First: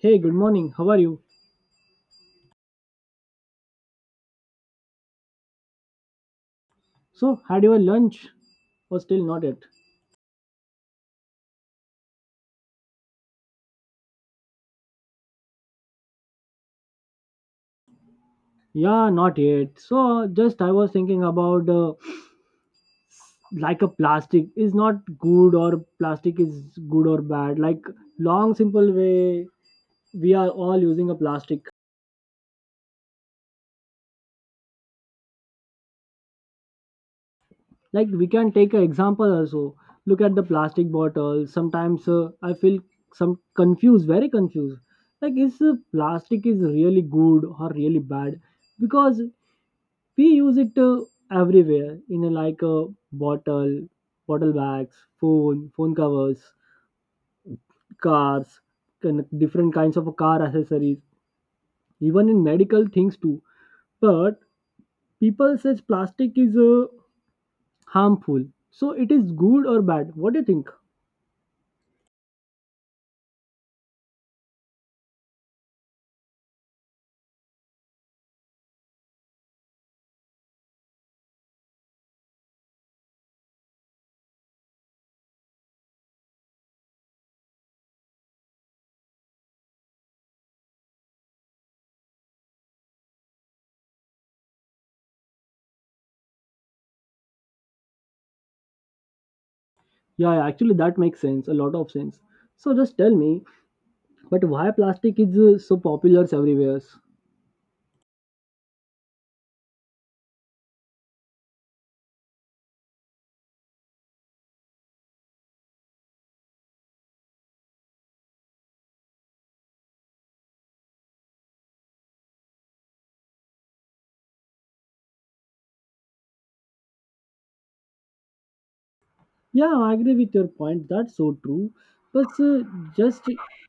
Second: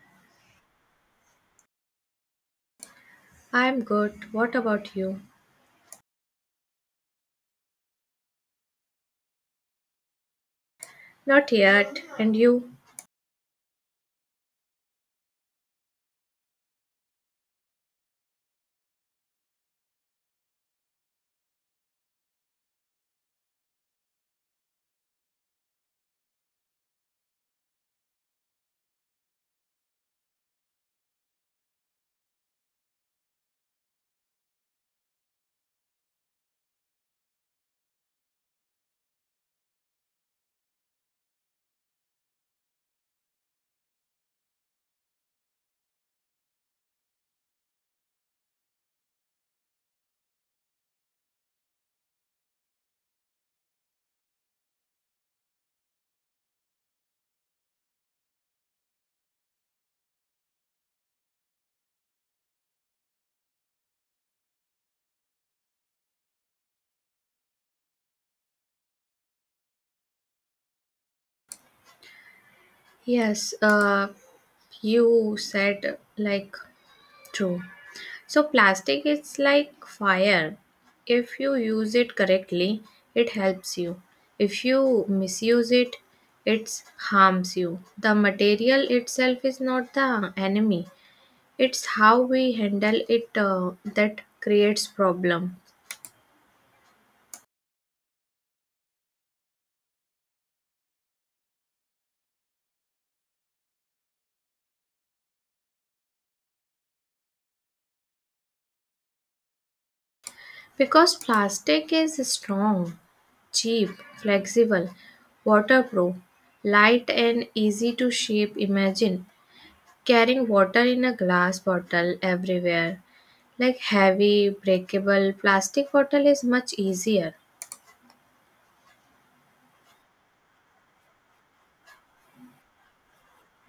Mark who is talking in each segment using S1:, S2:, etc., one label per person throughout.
S1: Hey, good morning. How are you?
S2: I'm good. What about you?
S1: So, had your lunch or still not yet?
S2: Not yet. And you?
S1: Yeah, not yet. So, just I was thinking about like a plastic is not good or plastic is good or bad. Like long simple way we are all using a plastic. Like we can take an example also. Look at the plastic bottle. Sometimes I feel some confused, very confused. Like is plastic is really good or really bad? Because we use it everywhere in a, like a bottle bottle bags, phone covers, cars, kind of different kinds of car accessories, even in medical things too. But people says plastic is harmful. So it is good or bad, what do you think?
S2: Yes, you said like true. So, plastic is like fire. If you use it correctly, it helps you. If you misuse it, it harms you. The material itself is not the enemy. It's how we handle it that creates problem.
S1: Yeah, yeah, actually that makes sense, a lot of sense. So just tell me, but why plastic is so popular everywhere?
S2: Because plastic is strong, cheap, flexible, waterproof, light, and easy to shape. Imagine carrying water in a glass bottle everywhere. Like heavy, breakable plastic bottle is much easier.
S1: Yeah, I agree with your point. That's so true. But just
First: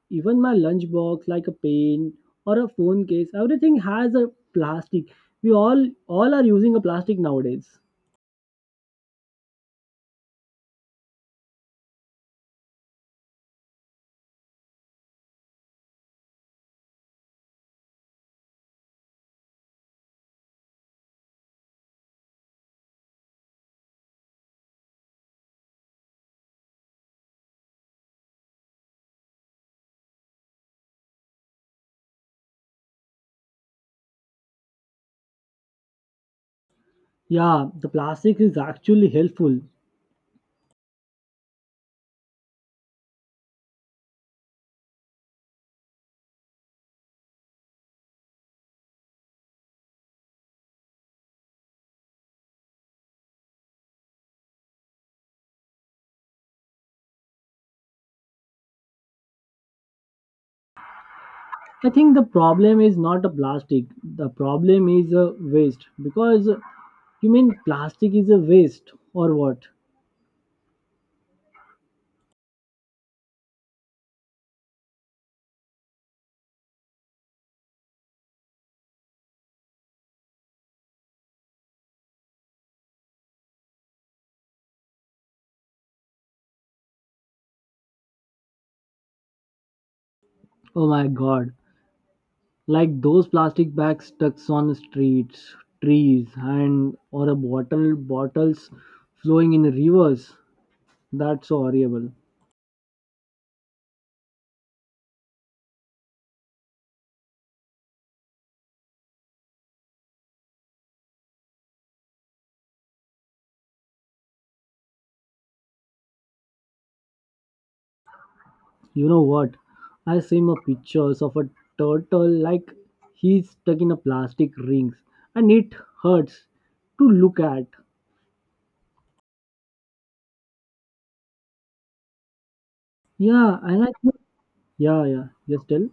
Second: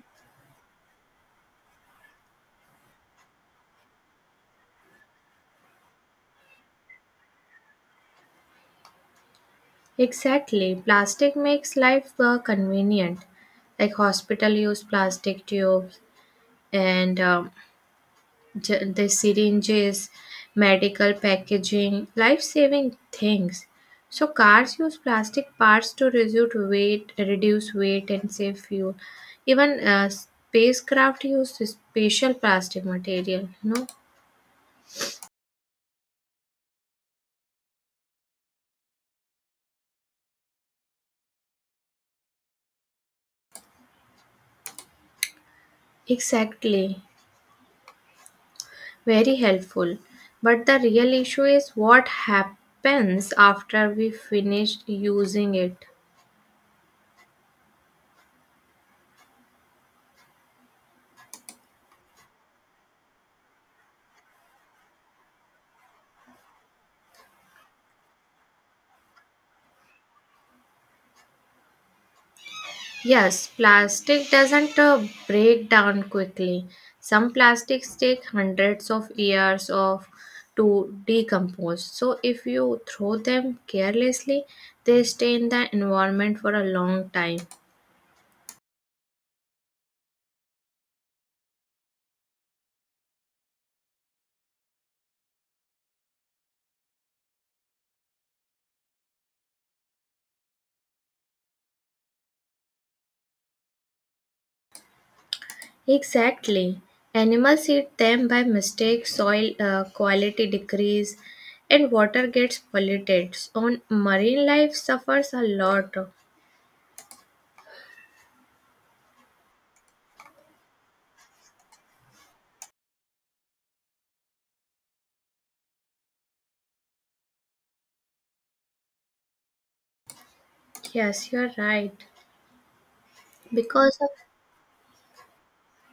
S1: even my lunchbox, like a pen or a phone case, everything has a plastic. We all are using a plastic nowadays.
S2: Exactly, plastic makes life convenient. Like hospital use plastic tubes and the syringes, medical packaging, life saving things. So, cars use plastic parts to reduce weight and save fuel. Even spacecraft use special plastic material. No,
S1: Yeah, the plastic is actually helpful.
S2: exactly. Very helpful. But the real issue is what happens after we finish using it.
S1: I think the problem is not the plastic. The problem is a waste. Because you mean plastic is a waste or what?
S2: Yes, plastic doesn't break down quickly. Some plastics take hundreds of years of to decompose. So if you throw them carelessly, they stay in the environment for a long time.
S1: Oh my god. Like those plastic bags stuck on streets, trees, and or a bottles flowing in rivers, that's so horrible.
S2: Exactly. Animals eat them by mistake, soil quality decrease, and water gets polluted. So marine life suffers a lot.
S1: You know what, I seen a pictures of a turtle, like he's stuck in a plastic rings and it hurts to look at.
S2: Yes, you're right.
S1: Yeah, I like.
S2: Because of
S1: Yeah, yeah, yes, tell.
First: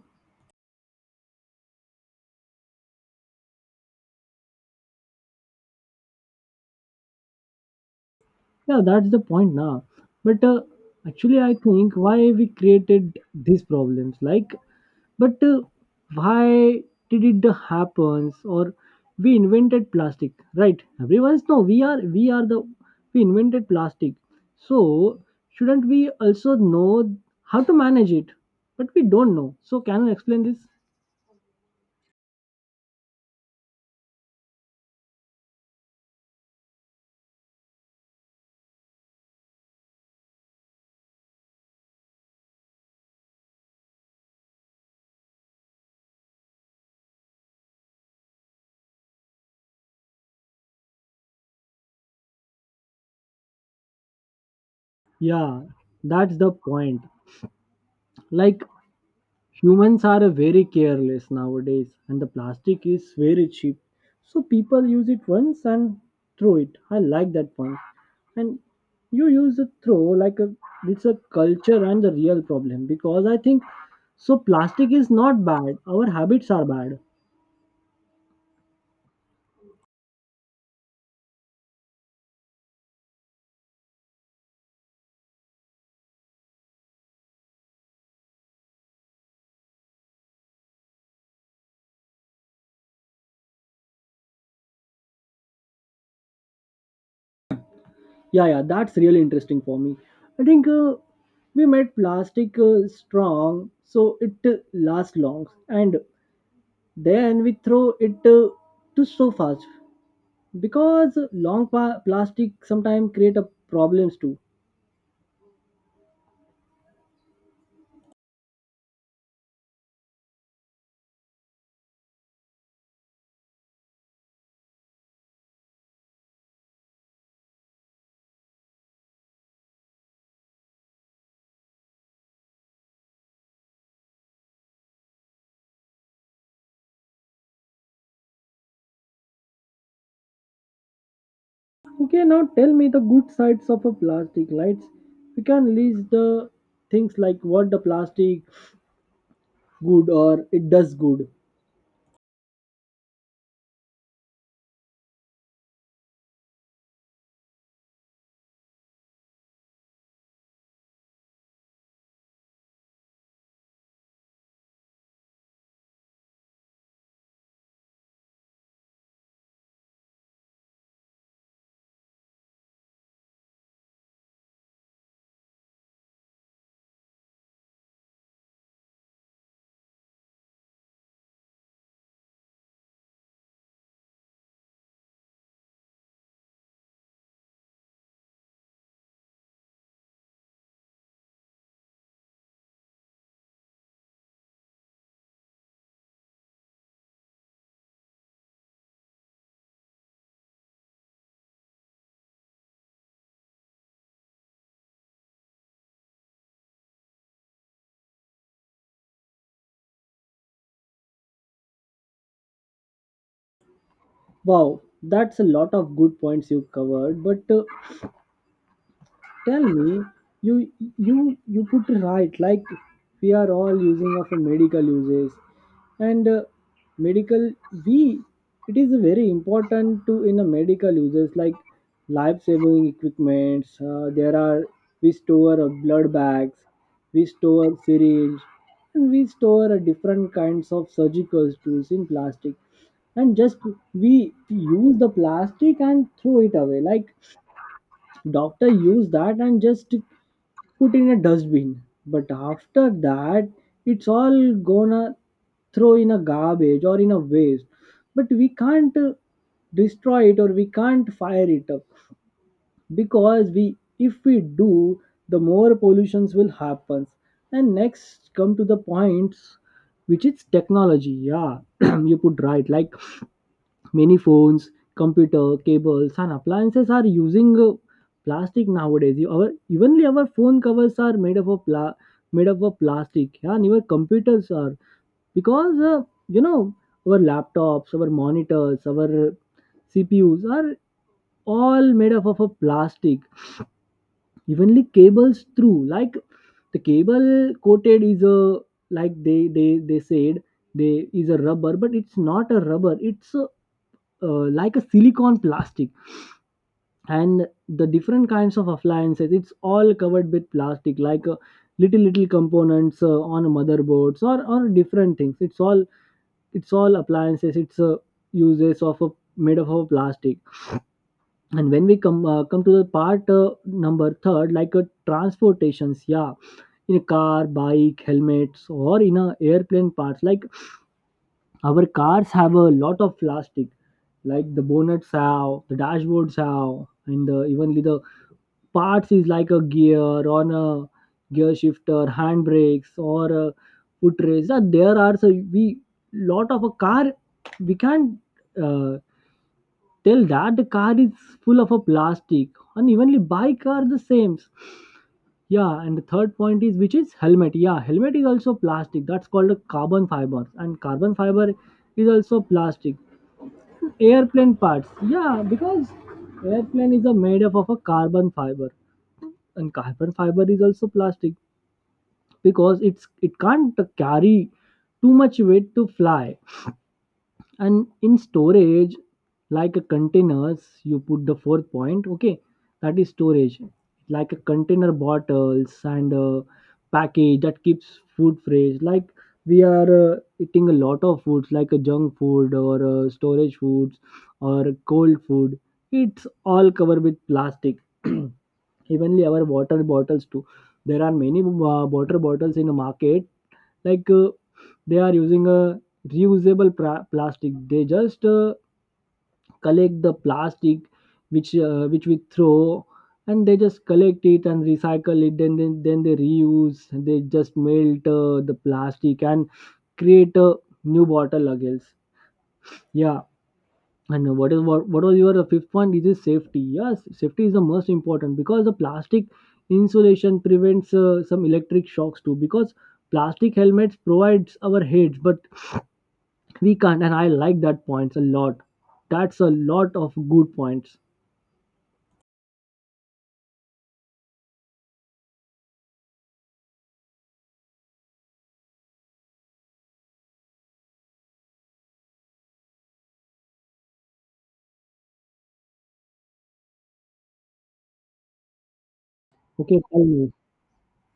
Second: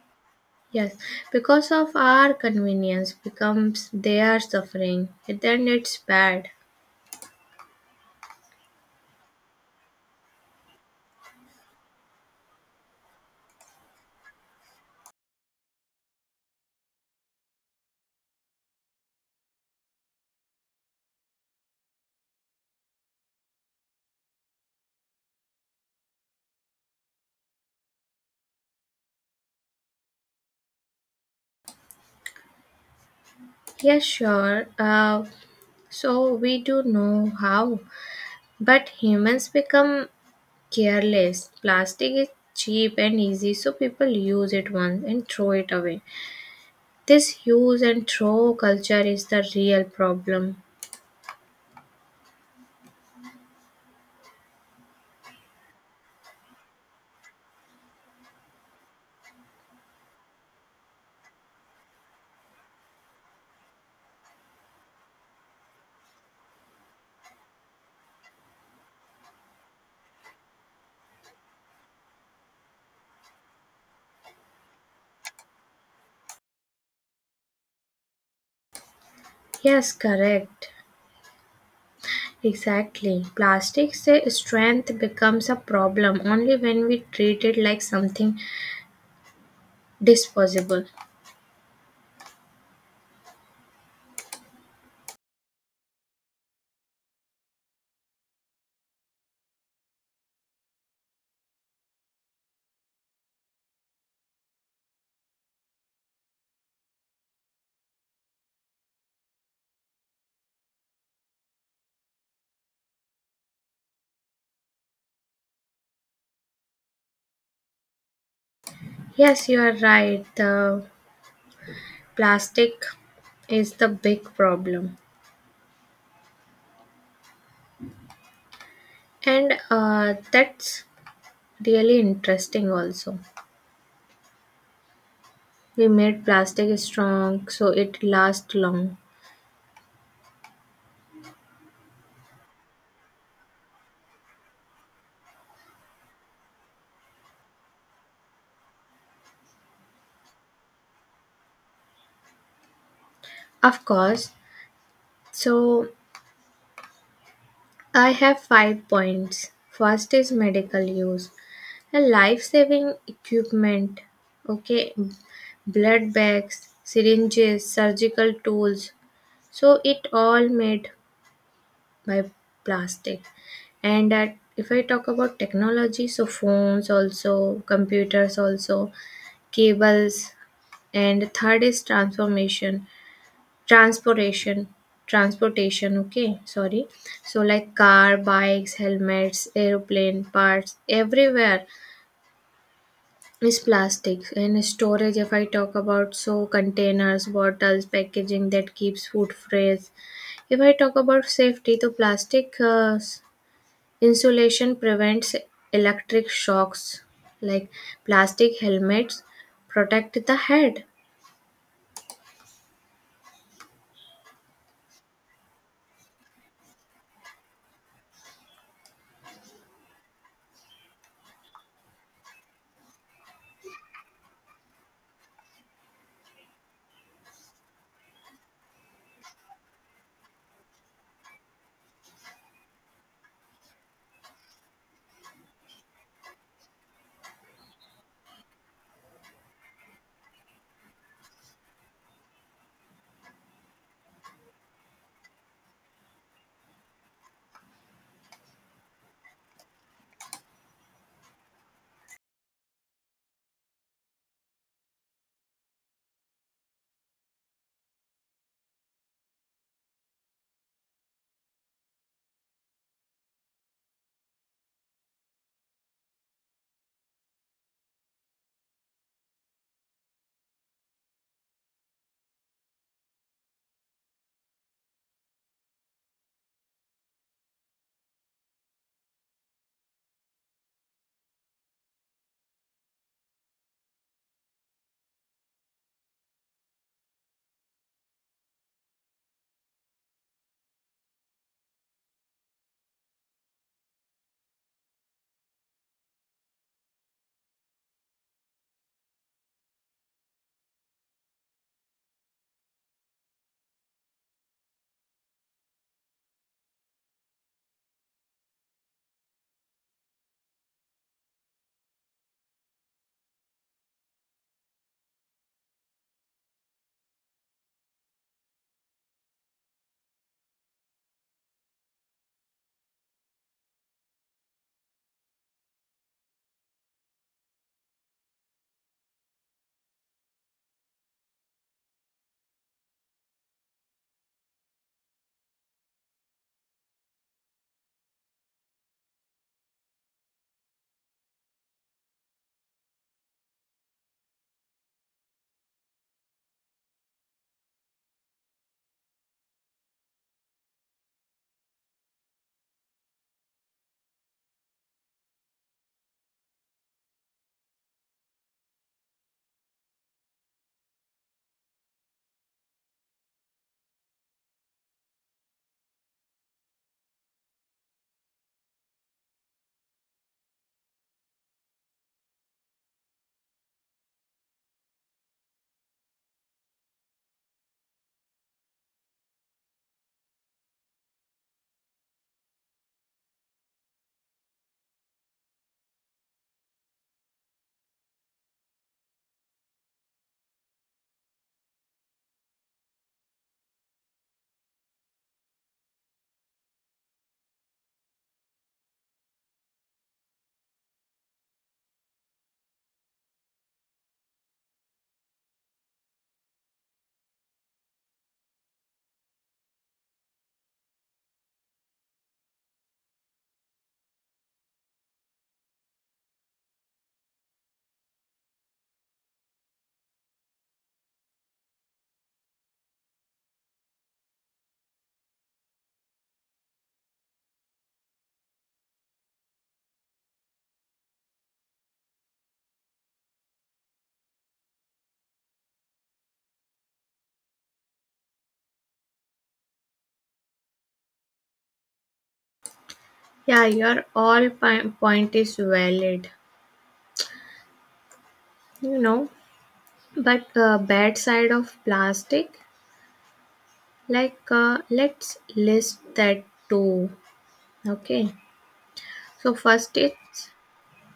S2: Yes, because of our convenience becomes their suffering. Then it's bad.
S1: Yeah, that's the point now. But actually, I think why we created these problems, like, but why did it happens? Or we invented plastic, right? Everyone's no, we are the we invented plastic. So shouldn't we also know how to manage it? But we don't know. So can you explain this?
S2: Yes, sure. So we do know how, but humans become careless. Plastic is cheap and easy, so people use it once and throw it away. This use and throw culture is the real problem.
S1: Yeah, that's the point. Like humans are very careless nowadays and the plastic is very cheap, so people use it once and throw it. I like that one. And you use a throw like a, it's a culture and the real problem, because I think so plastic is not bad, our habits are bad.
S2: Yes, correct. Exactly. Plastic's strength becomes a problem only when we treat it like something disposable.
S1: Yeah, yeah, that's really interesting for me. I think we made plastic strong so it lasts long and then we throw it to so fast, because long plastic sometimes create a problems too.
S2: Yes, you are right. The plastic is the big problem. And that's really interesting also. We made plastic strong so it lasts long.
S1: Okay, now tell me the good sides of a plastic lights. We can list the things like what the plastic good or it does good.
S2: Of course. So I have five points. First is medical use. A life saving equipment. Okay. Blood bags, syringes, surgical tools. So it all made by plastic. And that if I talk about technology, so phones also, computers also, cables, and third is transportation, transportation. Okay, sorry. So like car, bikes, helmets, aeroplane parts, everywhere is plastic. And storage, if I talk about so containers, bottles, packaging that keeps food fresh. If I talk about safety, so plastic insulation prevents electric shocks, like plastic helmets protect the head.
S1: Wow, that's a lot of good points you covered. But tell me, you you put it right, like we are all using of a medical uses, and medical, we, it is very important to in a medical uses, like life saving equipments, there are we store blood bags, we store syringe, and we store different kinds of surgical tools in plastic. And just we use the plastic and throw it away, like doctor use that and just put in a dustbin. But after that, it's all gonna throw in a garbage or in a waste. But we can't destroy it or we can't fire it up, because we, if we do, the more pollutions will happen. And next come to the points which is technology, yeah. You put right, like many phones, computer, cables, and appliances are using plastic nowadays. You- our evenly our phone covers are made up of made up of plastic, yeah, and even computers are, because you know our laptops, our monitors, our CPUs are all made up of a plastic. Evenly cables through, like the cable coated is a, like they said they is a rubber, but it's not a rubber. It's a like a silicon plastic. And the different kinds of appliances it's all covered with plastic, like little little components on motherboards or different things, it's all appliances, it's uses of a made of a plastic. And when we come come to the part number third, like transportations, yeah, in a car, bike helmets, or in a airplane parts, like our cars have a lot of plastic, like the bonnets have, the dashboards have, and even the parts is like a gear on a gear shifter, handbrakes or a footrace. There are, so we, lot of a car, we can't uh, tell that the car is full of a plastic. And evenly bike are the same, yeah. And the third point is which is helmet, yeah, helmet is also plastic, that's called a carbon fiber, and carbon fiber is also plastic. Airplane parts, yeah, because airplane is a made up of a carbon fiber, and carbon fiber is also plastic, because it's, it can't carry too much weight to fly. And in storage, like a containers, you put the fourth point, okay, that is storage, like a container bottles and a package that keeps food fresh, like we are eating a lot of foods, like a junk food or storage foods or cold food, it's all covered with plastic. Evenly our water bottles too. There are many water bottles in the market. Like they are using a reusable plastic. They just collect the plastic which we throw, and they just collect it and recycle it, then they reuse, they just melt the plastic and create a new bottle again, yeah. And what is what was your fifth point, is safety. Yes, safety is the most important, because the plastic insulation prevents some electric shocks too, because plastic helmets provides our heads, but we can't. And I like that points a lot, that's a lot of good points.
S2: Yeah, your all point is valid, you know. But bad side of plastic, like let's list that too. Okay. So
S1: Okay,
S2: first,
S1: tell me.
S2: it's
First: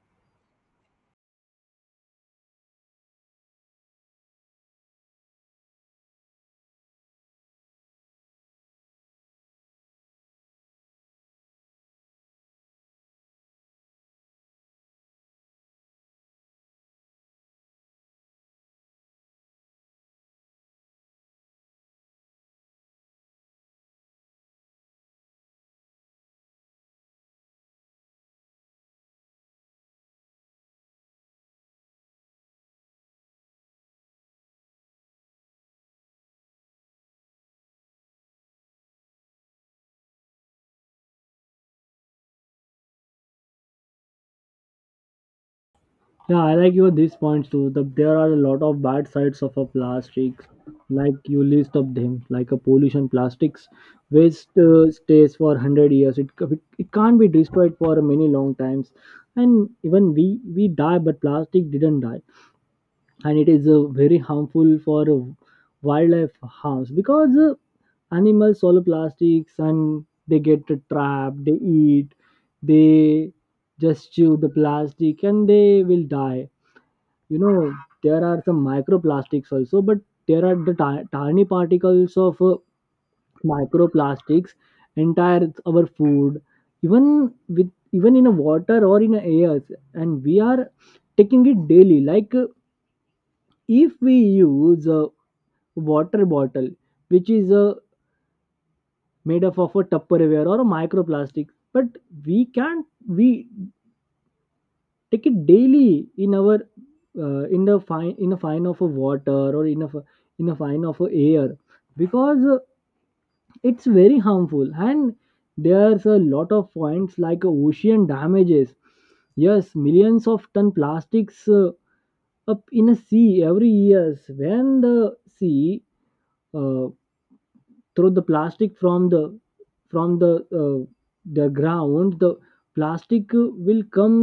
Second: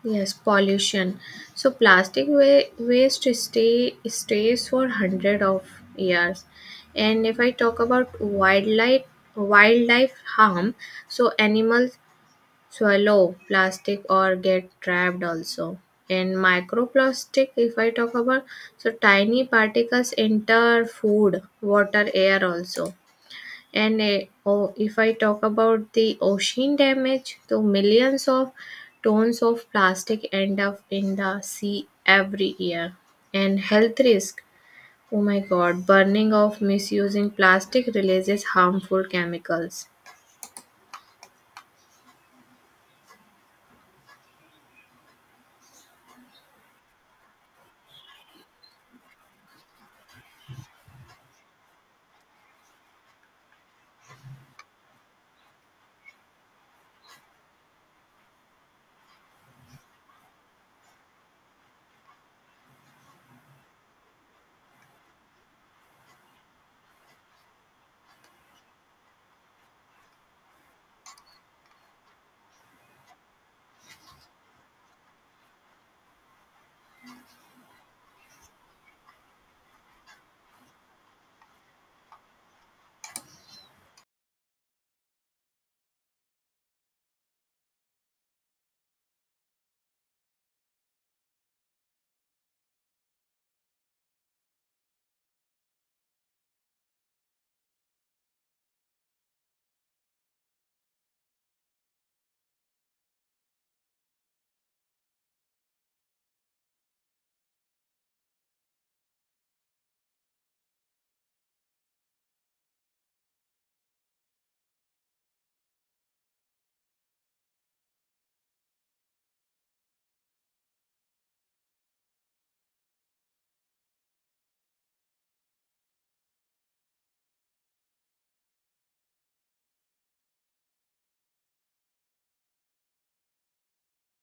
S2: yes, pollution. So plastic waste stays for hundred of years. And if I talk about wildlife harm, so animals swallow plastic or get trapped also. And microplastic, if I talk about, so tiny particles enter food, water, air also. And oh, if I talk about the ocean damage, so millions of tons of plastic end up in the sea every year. And health risk, oh my god, burning of misusing plastic releases harmful chemicals.
S1: Yeah, I like your these points too. The, there are a lot of bad sides of a plastics, like you list of them, like a pollution. Plastics waste stays for hundred years. It, it it can't be destroyed for many long times, and even we die, but plastic didn't die, and it is very harmful for wildlife harms, because animals swallow plastics and they get trapped. They eat, they just chew the plastic, and they will die, you know. There are some microplastics also, but there are the tiny particles of microplastics entire our food, even with even in a water or in a air, and we are taking it daily, like if we use a water bottle which is made up of a tupperware or a microplastic, but we can't we take it daily in our in the fine in a fine of a water or in a in a fine of a air, because it's very harmful. And there's a lot of points like ocean damages, yes, millions of ton plastics up in a sea every years, when the sea uh, throw the plastic from uh, the ground, the plastic will come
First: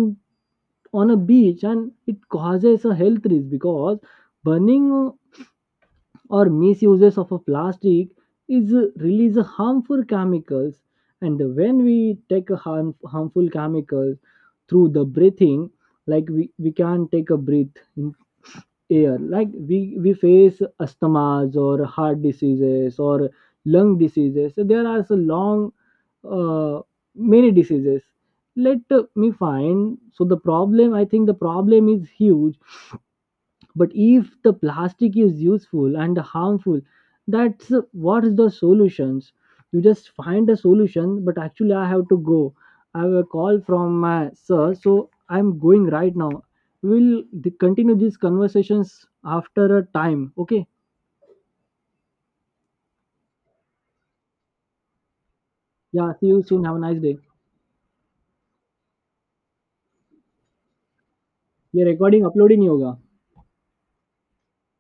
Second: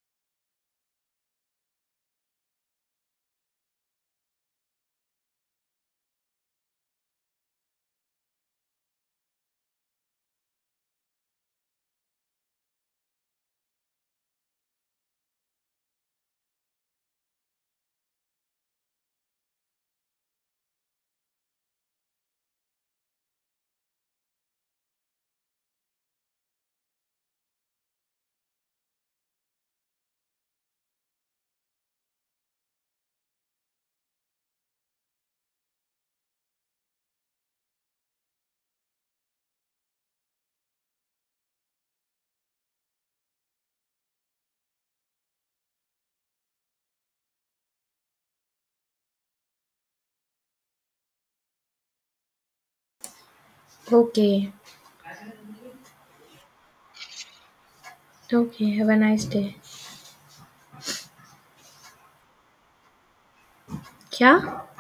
S1: on a beach, and it causes a health risk, because burning or misuses of a plastic is release a harmful chemicals. And when we take a harmful chemicals through the breathing, like we can take a breath in air, like we face asthmas or heart diseases or lung diseases, so there are so long uh, many diseases. Let me find, so the problem, I think the problem is huge, but if the plastic is useful and harmful, that's what is the solutions. You just find a solution, but actually I have to go, I have a call from my sir, so I'm going right now. We'll continue these conversations after a time, okay?
S2: Okay,
S1: Yeah, see you soon, have a nice day.
S2: okay, have a nice day.
S1: ये recording upload ही नहीं होगा
S2: क्या